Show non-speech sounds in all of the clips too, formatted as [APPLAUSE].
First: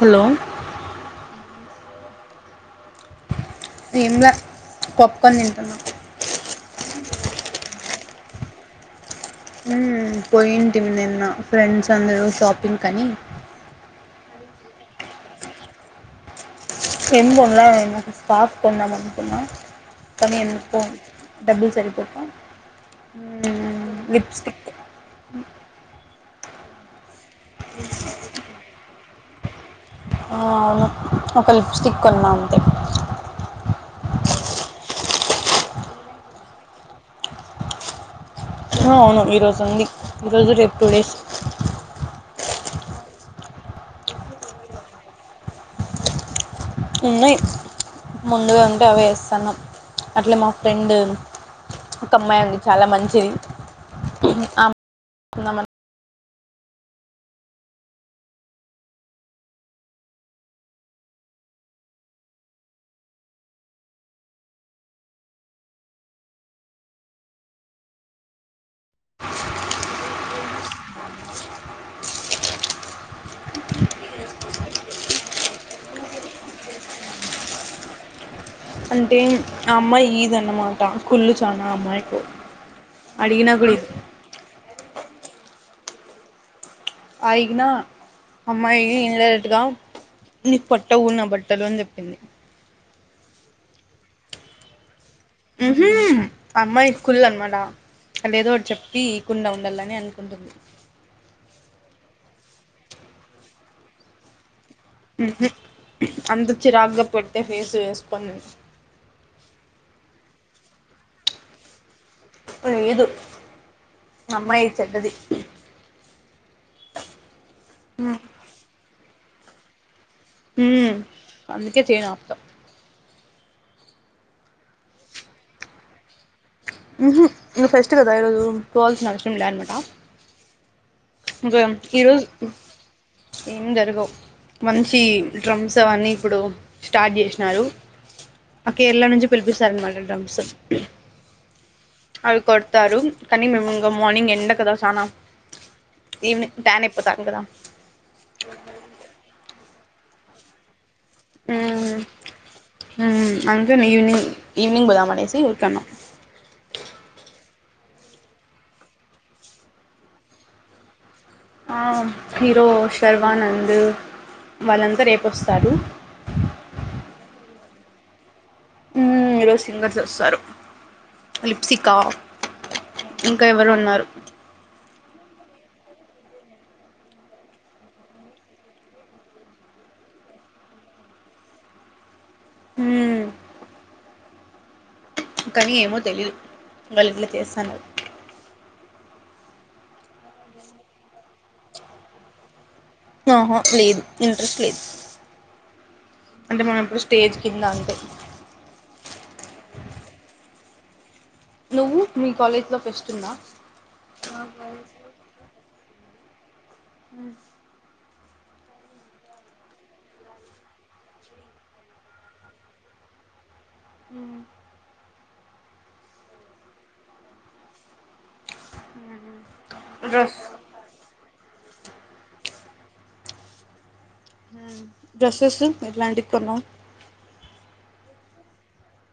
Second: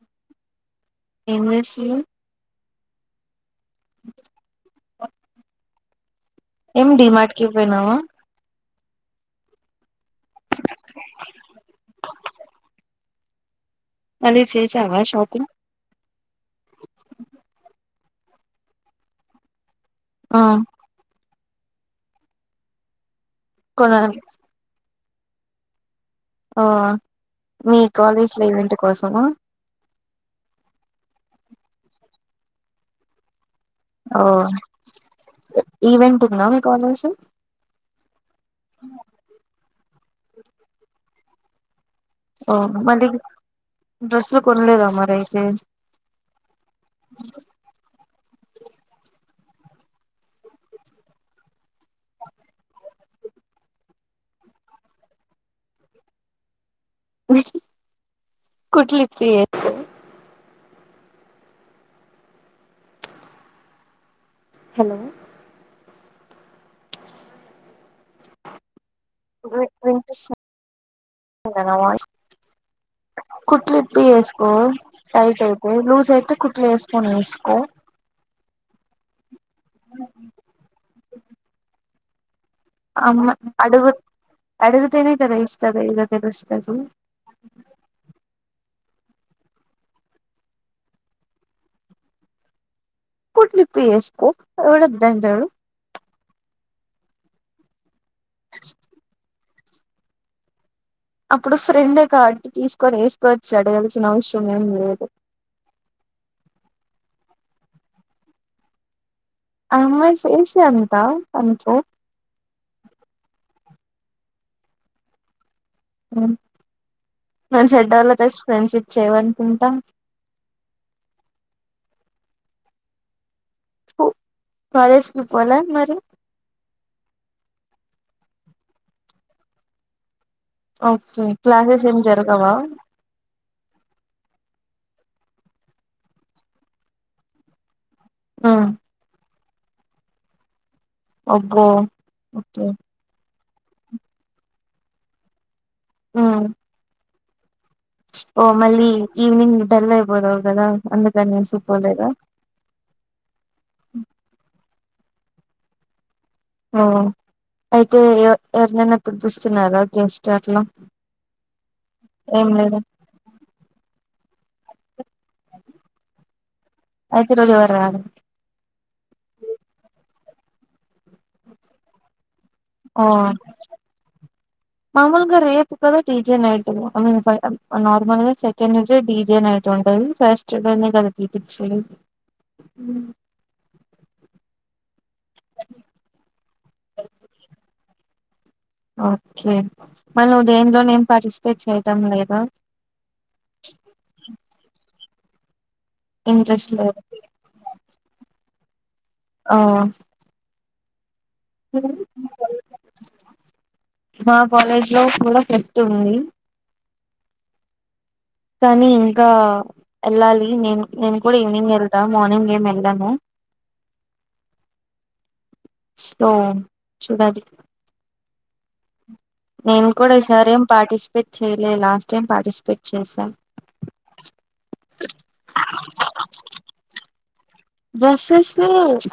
Hello ఏంచేస్తులు ఎంలే popcorn తింటున్నా ఏం డిమార్ట్ కి పోయినావా పోయింటి నిన్న ఫ్రెండ్స్ అందరూ షాపింగ్ అని అది చేసావా షాపింగ్ టాప్ కొందమానుకున్న కనీ ఆ ఎందుకో డబ్బులు సరిపోక, ఉ కొనాలి లిప్స్టిక్ మీ కాలేజ్ల ఈవెంట్ కోసమ ఆ అవును ఒక లిప్స్టిక్ కొన్నా అంతే ఓ ఈవెంట్ ఉందా మీ కాలేజ్ అవును ఈరోజు ఉంది, ఈరోజు రేపు టూ డేస్ ఓ మళ్ళీ డ్రస్సులు కొనలేదా మరి అయితే ఉన్నాయి ముందుగా ఉంటే అవి వేస్తుాను అట్లే మా ఫ్రెండ్ ఒక అమ్మాయి ఉంది చాలా మంచిది ఆ కుట్లి విపి వేస్కో హలో వినిపిస్తుందా నా వాయిస్ [UNINTELLIGIBLE] కుట్లి ఇప్పి వేసుకో టైట్ అయితే లూజ్ అయితే కుట్లు వేసుకొని వేసుకో, [UNINTELLIGIBLE] అంటే ఆ అమ్మాయి ఈదన్నమాట కుళ్ళు చానా ఆ అమ్మాయికు అమ్ అడిగినా కూడా ఇది అడుగు అడుగుతేనే కదా ఇస్తంది ఇగ తెలుస్తది. అడిగిన అమ్మాయి ఇన్ డైరెక్ట్ గా నీకు పట్ట ఊరు నా బట్టలు అని చెప్పింది కుట్లి విపి వేస్కో ఎ అమ్మాయి కి కుల్ అనమాట అ ఏదో ఒకటి చెప్పి ఇకుండా ఉంది. ఉండాలని అనుకుంటుంది. అప్పుడు ఫ్రెండ్ కాట్టి తీసుకొని వేసుకోవచ్చి అడగాల్సిన అవసరం ఎం ఉంది. ఉహు అంత చిరాగగా పెడితే ఫేస్ వేస్ పను ఆ అమ్మాయి ఫేస్ అంతా అనుకో లేదు అమ్మాయి చెడ్డది. ఉ మన చెడ్డ వాళ్లతో ఫ్రెండ్షిప్ చేయవనుకుంటా హు అందుకే చేయను అప్తా తు కలేజ్ కి పోలే మరి ఉ హు టేస్ట్ కదా ఈ రోజు పోవలసిన అవసరం లే అనమాటా ఓకే ఇంకా క్లాసెస్ ఏం ఈరోజు జరగవా ఏం జరగవు మం చి డ్రామ్స్ అన్ని ఇప్పుడు స్టార్ట్ చేసినారు ఉమ్ ఆ కేరళ నుంచి పిలిపిస్తారు అనమాట డ్రమ్స్ అబ్బో అవి ఓకే కొడతారు. కనీ మేము మార్నింగ్ ఎండ కదా సానా ఉమ్ ఈవనింగ్ ట్యాన్ అయిపోతాముకదా, ఓ మళ్ళీ ఈవ్నింగ్ డల్ అయిపోతాముకదా అందుకు ఉ ఉ ఇవినింగ్ ఇవినింగ్ పోదాం అనేసి ఊర్కేనం ఓ అయితే ఎవరినైనా పిలుపిస్తున్నారా గెస్ట్ అట్లా ఆ ఏం హీరో లేదా శర్వానంద్ వలందరు ఎ వస్తారు. అయితే ఈ రోజు ఎవరు రారు మ్మ్ ఈరోజు సింగర్స్ వస్తారు లిప్సికా ఆ ఇంకా ఎవరో ఉన్నారు మాముూలుగా రే చక్కగా డిజే నైట్ నార్మల్ గా సెకండ్ డీజే నైట్ ఉంటది ఫస్ట్ అట్లనే [UNINTELLIGIBLE] బిటేక్ సైడ్ మ్మ్ కానీ ఏమో తెలీయదు వాళ్ళు ఇంట్లో చేస్తాన్నరు ఓకే మళ్ళా నువ్వు దేనిలోన ఏం పార్టిసిపేట్ చేయటం లేదా ఆహ లేదు ఇంట్రెస్ట్ లేదు అంటే ఇంట్రెస్ట్ మీము ఎప్పుడు లేదు స్టేజ్ కింద ఉంటాం ఆ నువ్వు మీ కాలేజ్ లో ఫెస్ట్ ఉందా మా కాలేజ్ లో కూడా చే తొమ్మి మ్మ్ కానీ ఇంకా వెళ్ళాలి నేను నేను కూడా ఈవినింగ్ వెళ్తా మార్నింగ్ ఏమి వెళ్ళాను మ్మ్ స్పొ చూడాలి నేను కూడా డ్రెస్ ఈసారి ఏం పార్టిసిపేట్ చేయ నినా లాస్ట్ టైం పార్టిసిపేట్ చేసాన్ డ్రెస్సెస్ ఎట్లాంటివి కొన్నావ్ డ్రెస్సస్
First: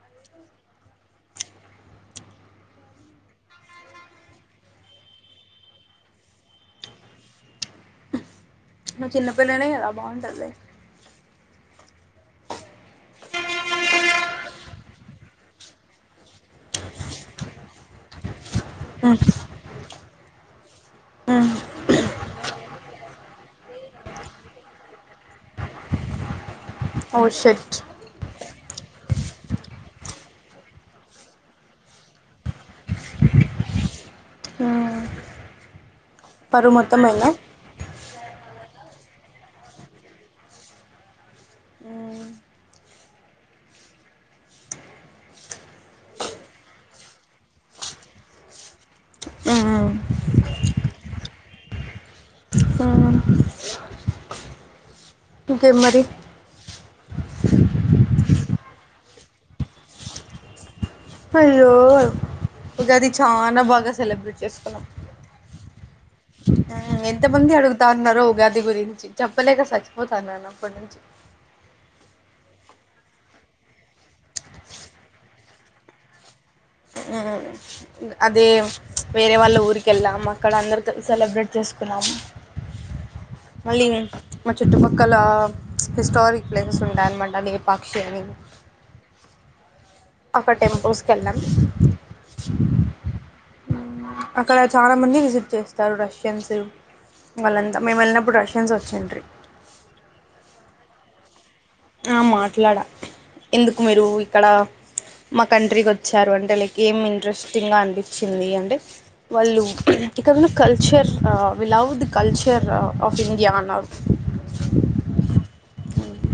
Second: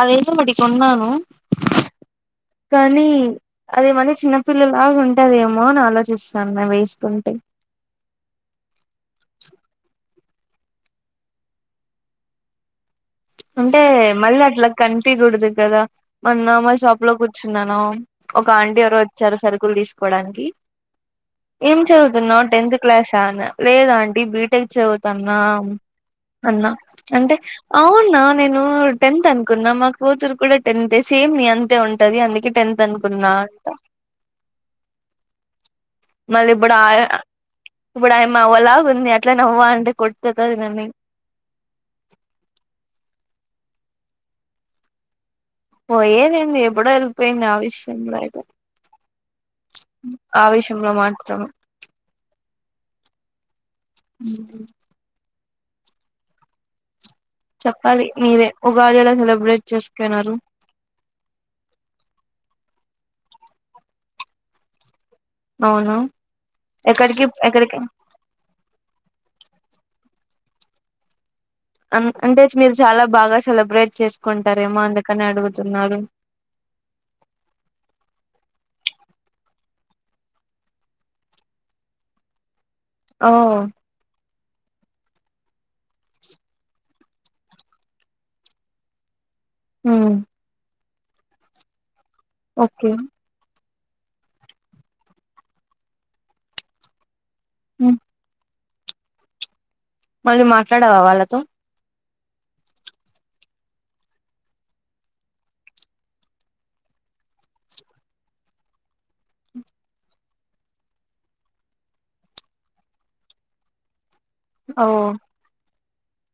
అది ఎదొ ఒకటి కొన్నాను కానీ అది మరి చిన్నపిల్లలాగ ఉంటదేమో అని ఆలోచిస్తాన్నా వేసుకుంటే నువ్వు చిన్నపిల్లనే కదా బాగుంటదిలే అంటే మళ్ళీ అట్లా కనిపయకూడదు కదా నిను నామల్ షాప్ లో కూర్చున్నాను ఒక ఆంటీ ఎవరో మ్మ్ వచ్చారు సరుకులు తీసుకోవడానికి మ్మ్ తున్నావ్ టెన్త్ క్లాస లేదాంటీ బీటెక్ చదువుతున్నా అన్నా ఓ అంటే షట్ అవును నేను టెన్త్ అనుకున్నా మా కూతురు కూడా టెన్త్ సేమ్ నీ అంతే ఉంటంది అందుకే టెన్త్ అనుకున్నా నా అంటా అవున మళ్ళీ ఇప్పుడు ఆడే ఇప్పుడు ఆయామ్మ [UNINTELLIGIBLE] ఉంది అట్లానే అవ్వ అంటే కొట్టతాది నన్నీ పోయిదేందీ ఎప్పుడో వెళ్ళిపోయింది ఆవేశం లో ఏదో మ్మ్ ఆ ఆవేశంలో మాత్రమే ఉన మ్మ్ ఇంకేం మరి చెప్పాలి మీరే ఉగాది ఎలా సెలబ్రేట్ చేసుకున్నారు అయ్యో ఉగాది చాన బాగా సెలబ్రేట్ చేసుకున్నాం బాగుందా ఆ ఎంత మంది అడుగుతాన్నారో ఉగాది గురించి చెప్పలేక సచ్చి పోతాన్నాన అప్పటి నుంచి అం అంటే మీరు చాలా బాగా సెలబ్రేట్ చేసుకుంటారేమో అందుకని అడుగుతున్నారు మ్మ్ అదే వేరే వాళ్ళ ఊరికి వెళ్ళాం అక్కడ అందరితో సెలబ్రేట్ చేసుకు ఓ మళ్ళీ ఇగ మా చుట్టుపక్కల హిస్టారిక్ ప్లేసెస్ ఉంటాయన్నమాట లేపాక్షి అని ఉమ్ అక్కాట టెంపుల్స్ కి వెళ్ళాం ఓకె అక్కడ చాలా మంది విజిట్ చేస్తారు రష్యన్స్ వాళ్ళంతా ఉమ్ మేము వెళ్ళినప్పుడు రష్ ఫ్రెండ్స్ వచ్చిండ్రీ మళ్ళీ మాట్లాడవా వాళ్ళతో ఆ మాట్లాడా ఎందుకు మీరు ఇక్కడ మా కంట్రీకి వచ్చారు అంటే లైక్ ఏమ్ ఇంట్రెస్టింగ్ గా అనిపించింది అంటే వాళ్ళు ఇక్కడున్న కల్చర్ ఆ we love the culture uh of India అన్నారు. ఓ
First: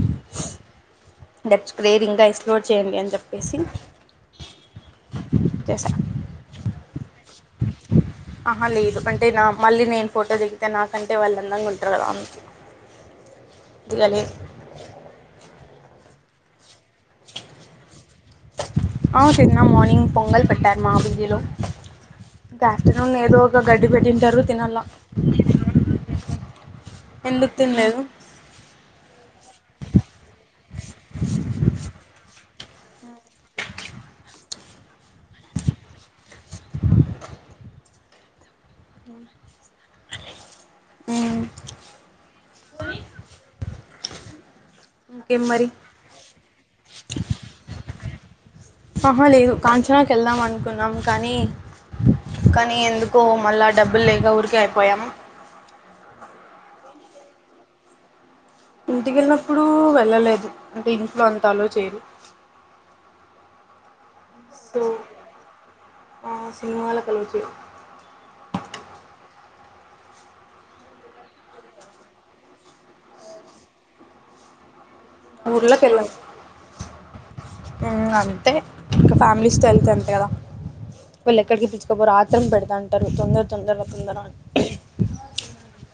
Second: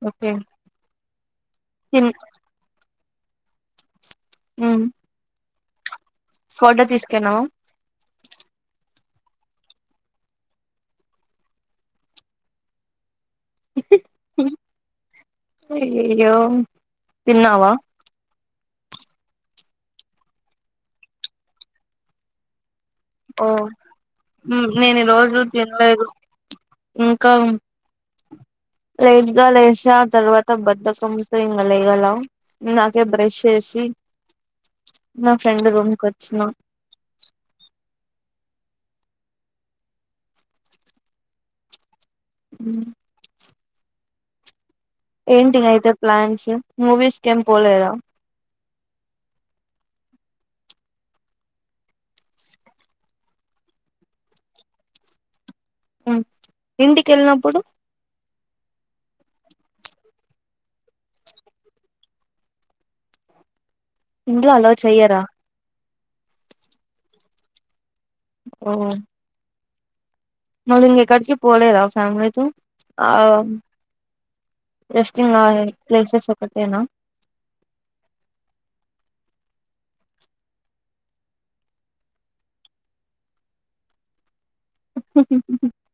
ఓకే డచ్ తిన్ క్రేరింగా ఎక్స్లోడ్ చేయండి అని చెప్పేసి ఉమ్ ఫోటో తీసుకెళ్ళావా [INAUDIBLE] ఆ హా లేదు అంటే నా మళ్ళీ నేను ఫోటో దిగితే నాకంటే వాళ్ళు అందంగా ఉంటారు కదా అందుకు. దిగాలే అయ్యోయ్యో తిన్నావా ఆ తిన్నాం మార్నింగ్ పొంగల్ పెట్టారు మా పి జి లో గ్య తిన్నల్లా ఏదో ఓ ఒక గడ్డి పెట్టింటారు ఉమ్ తిన్నల్లా నేను ఈ రోజు తినలేదు ఎందుకు తిన్లేదు లైట్ గా లేసా ఆ తర్వాత బద్ధకంతో ఇంకా లెయలా, ఇందాకే బ్రష్ చేసి [INAUDIBLE] నా ఫ్రెండ్ రూమ్ కి వచ్చిన ఆ ఆ ఉ ఇంకేం మరి ఏంటిగా అయితే ప్లాన్సు మూవీస్ కేమ్ పోలేదా. ఆహా లేదు కాంచనాకి వెళ్దాం అనుకున్నాం కానీ కానీ ఎందుకో మళ్ళా డబ్బులు లేక ఊరికే అయిపోయామ్. ఉ ఇంటికి వెళ్ళినప్పుడు ఇంటికి వెళ్ళినప్పుడు వెళ్ళలేదు అంటే ఇంట్లో అంతా అలోవ్ చేరు. [INAUDIBLE] ఇంట్లో అలొవ్ చేయరా ఆ సినిమాలకాలౌవ్ చేయరు ఓ మరి ఎక్కడికి పోలేదా ఫ్యామిలీతో ఆ రెస్టింగా ఊర్లోకి ప్లేసెస్ ఒక్కటేనా ఉ అంతే ఇంకా ఫ్యామిలీస్తో వెళ్తే అంతే కదా. వీళ్ళు ఎక్కడికి పిల్చుకుపోరు ఆత్రరం పెడతాంటారు తొందర తొందర తొందర అన్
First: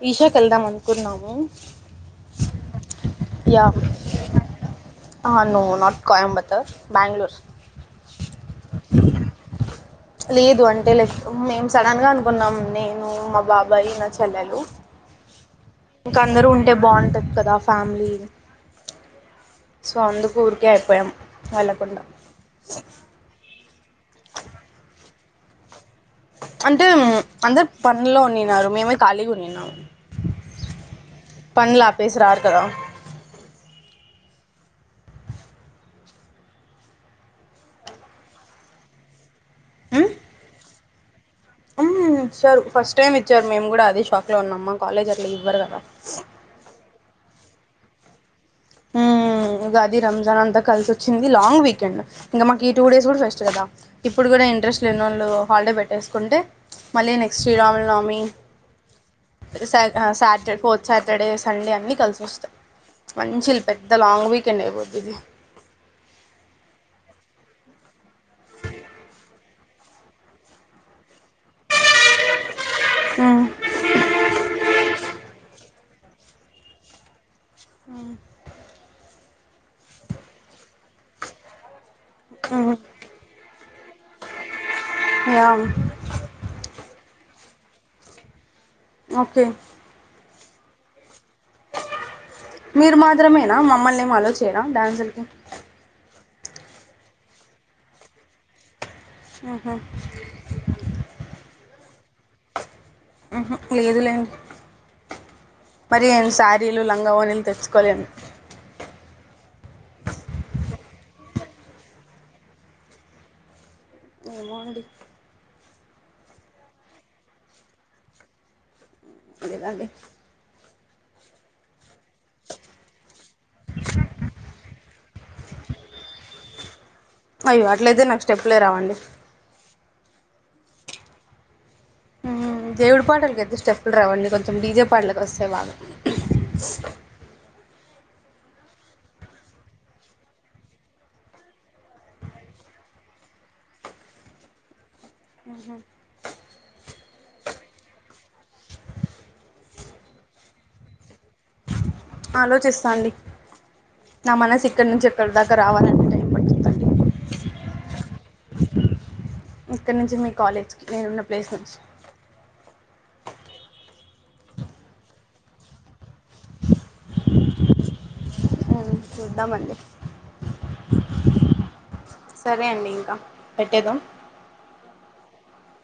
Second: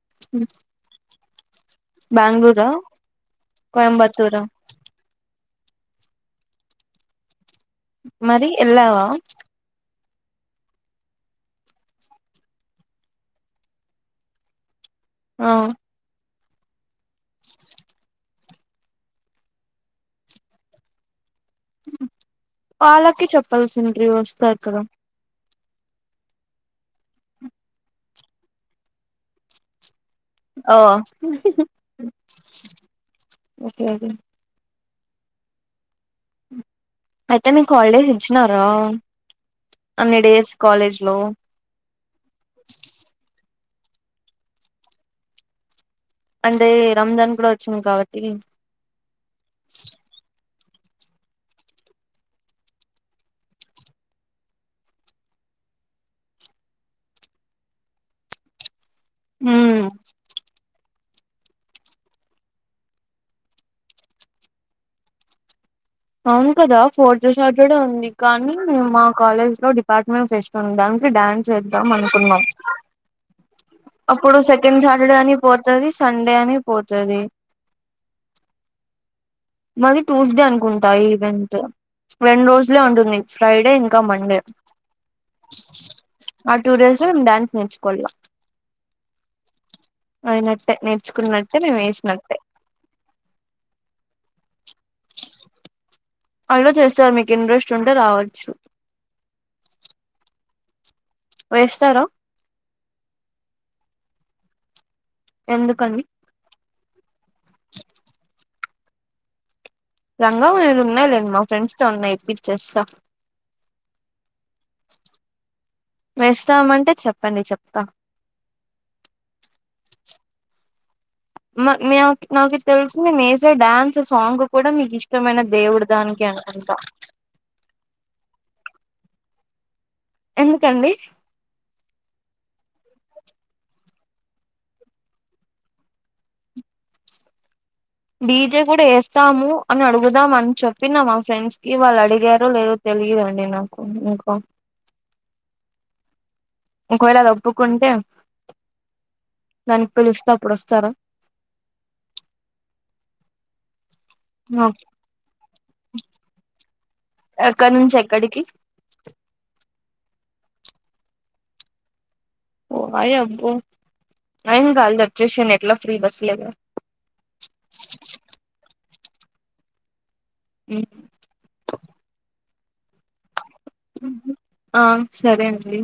ఈషాకి వెళ్దాం అనుకున్నాము బెంగళూరా కోయంబత్తూరా ఆ నో నాట్ కోయంబత్తూర్ బ్యాంగుళూర్ మరి యెల్లవా లేదు అంటే లెక్ మేము సడన్ గా అనుకున్నాం, నేను మా బాబాయ్ నా చెల్లెలు ఆ అందరు ఉంటే బాగుంటది కదా ఫ్యామిలీ సో అందుకు ఊరికే అయిపోయాం వెళ్ళకుండా వాళ్ళకి చెప్పాల్సింట్రీ వస్తార్ కదా అంటే అందరు పన్లో ఉన్నిన్నారు మేమే ఖాళీగా ఉన్నిన్నాము. ఓ పన్లు ఆపేసి రారు కదా ఓకే ఓకే అయితే మీకు హాలిడేస్ ఇచ్చినారా అన్ని డేస్ కాలేజ్ లో అమ్ ఇచ్చారు ఫస్ట్ టైమ్ ఇచ్చారు, మేము కూడా అదే షాక్ లో ఉన్నామ్ మా కాలేజ్ అట్లా ఇవ్వరు కదా. చోమ్ కాబట్టి ఉ ఉ మ్ ఉగాది రంజాన్ అంతా కలిసి వచ్చింది లాంగ్ వీకెండ్, ఇంకా మాకి ఈ టూ డేస్ కూడా ఫస్ట్ కదా ఇప్పుడు కూడా ఇంట్రెస్ట్ లేనిలోళ్ళు హాలిడే పెట్టేసుకుంటే మళ్ళీ నెక్స్ట్ శ్రీరామునమి సా మ్మ్ ఆ సాటర్ ఫోర్త్ సాటర్డే సండే అన్ని కలిసొస్తాయి. మంచి పెద్ద లాంగ్ వీకెండ్ అయిపోద్దిది. అవును కదా ఫోర్త్ సాటర్డే ఉంది. కానీ మా కాలేజ్ లో డిపార్ట్మెంట్ ఫెస్టున్ది దానికి డ్యాన్స్ చేద్దాం అనుకున్నాం. మ్మ్ అప్పుడు సెకెండ్ సాటర్డే అని పోతది సండే అని పోతది. [UNINTELLIGIBLE] మాది ట్యూస్డే అనుకుంటా ఈ ఈవెంట్ మ్మ్ రెండ్రోజులే ఉంటుంది. ఫ్రైడే ఇంకా మండే. [UNINTELLIGIBLE] [UNINTELLIGIBLE] డ్యాన్స్ నేర్చుకోవాలిగ. ఓకే. అయినట్టె నేర్చ్ మీరు మాత్రమేనా మమ్మల్నేం ఆలోచేయరా డాన్సుల్కి. అలో చేస్తారు మీకు ఇంట్రెస్ట్ ఉంటె రావచ్చు. ఊహు వేస్తార. లేదు లేండి. ఎందుకండి మరి ఏం సారీలు లంగావోనిల్ తెచ్చుకోలేన్ లంగాఓణిలున్నాయిలేండి మా ఫ్రెండ్స్ తానున్నయి ఇప్పిచేస్త. ఏమో అండి వేస్తామంటె చెప్పండి చెప్త. అడగాలె. మా మ్యాక్ నాకి తెలిసి ఏసే డ్యాన్స్ సాంగ్ కూడా మీకిష్టమైన దేవుడు దానికే ఇంకా అయ్యో అట్లయితే నాకు స్టెప్లే రావండి. ఎందుకండి. మ్మ్ దేవుడి పాటలకయితే స్టెప్పుల్ రావండి కొంచెం డీజే పాటలకు ఒస్తయి బాగ. - [UNINTELLIGIBLE] డీజే కూడ యేస్తాము అని అడుగుదాం అని చెప్పినా మా ఫ్రెండ్స్ కి వాళ్ళడిగారో లేదొ తె తెలియదండి నాకు ఇంకా ఉహూ ఒకవేళ అదొప్పుకుంటే. దానికి పలుస్తె అప్పుడోస్తార. ఆలోచిస్తా అండి. నా మనసిక్కడ నుంచి ఎక్కడ దాకా రావాలంటే టైం పడుతుంది కదండి. ఎక్కడ నుంచి ఎక్కడికి. ఇక్కడ నుంచి మీ కాలేజ్కి నేనున్న ప్లేస్ నుంచి. ఓయబ్బొ ఏంకాదులె ఒచ్చేషెయండి ఎట్లా ఫ్రీ బస్సులేగా. అ చూద్దామండి. [UNINTELLIGIBLE] సరే అండి ఇంక పెట్టేదా. ఆ సరే అండి.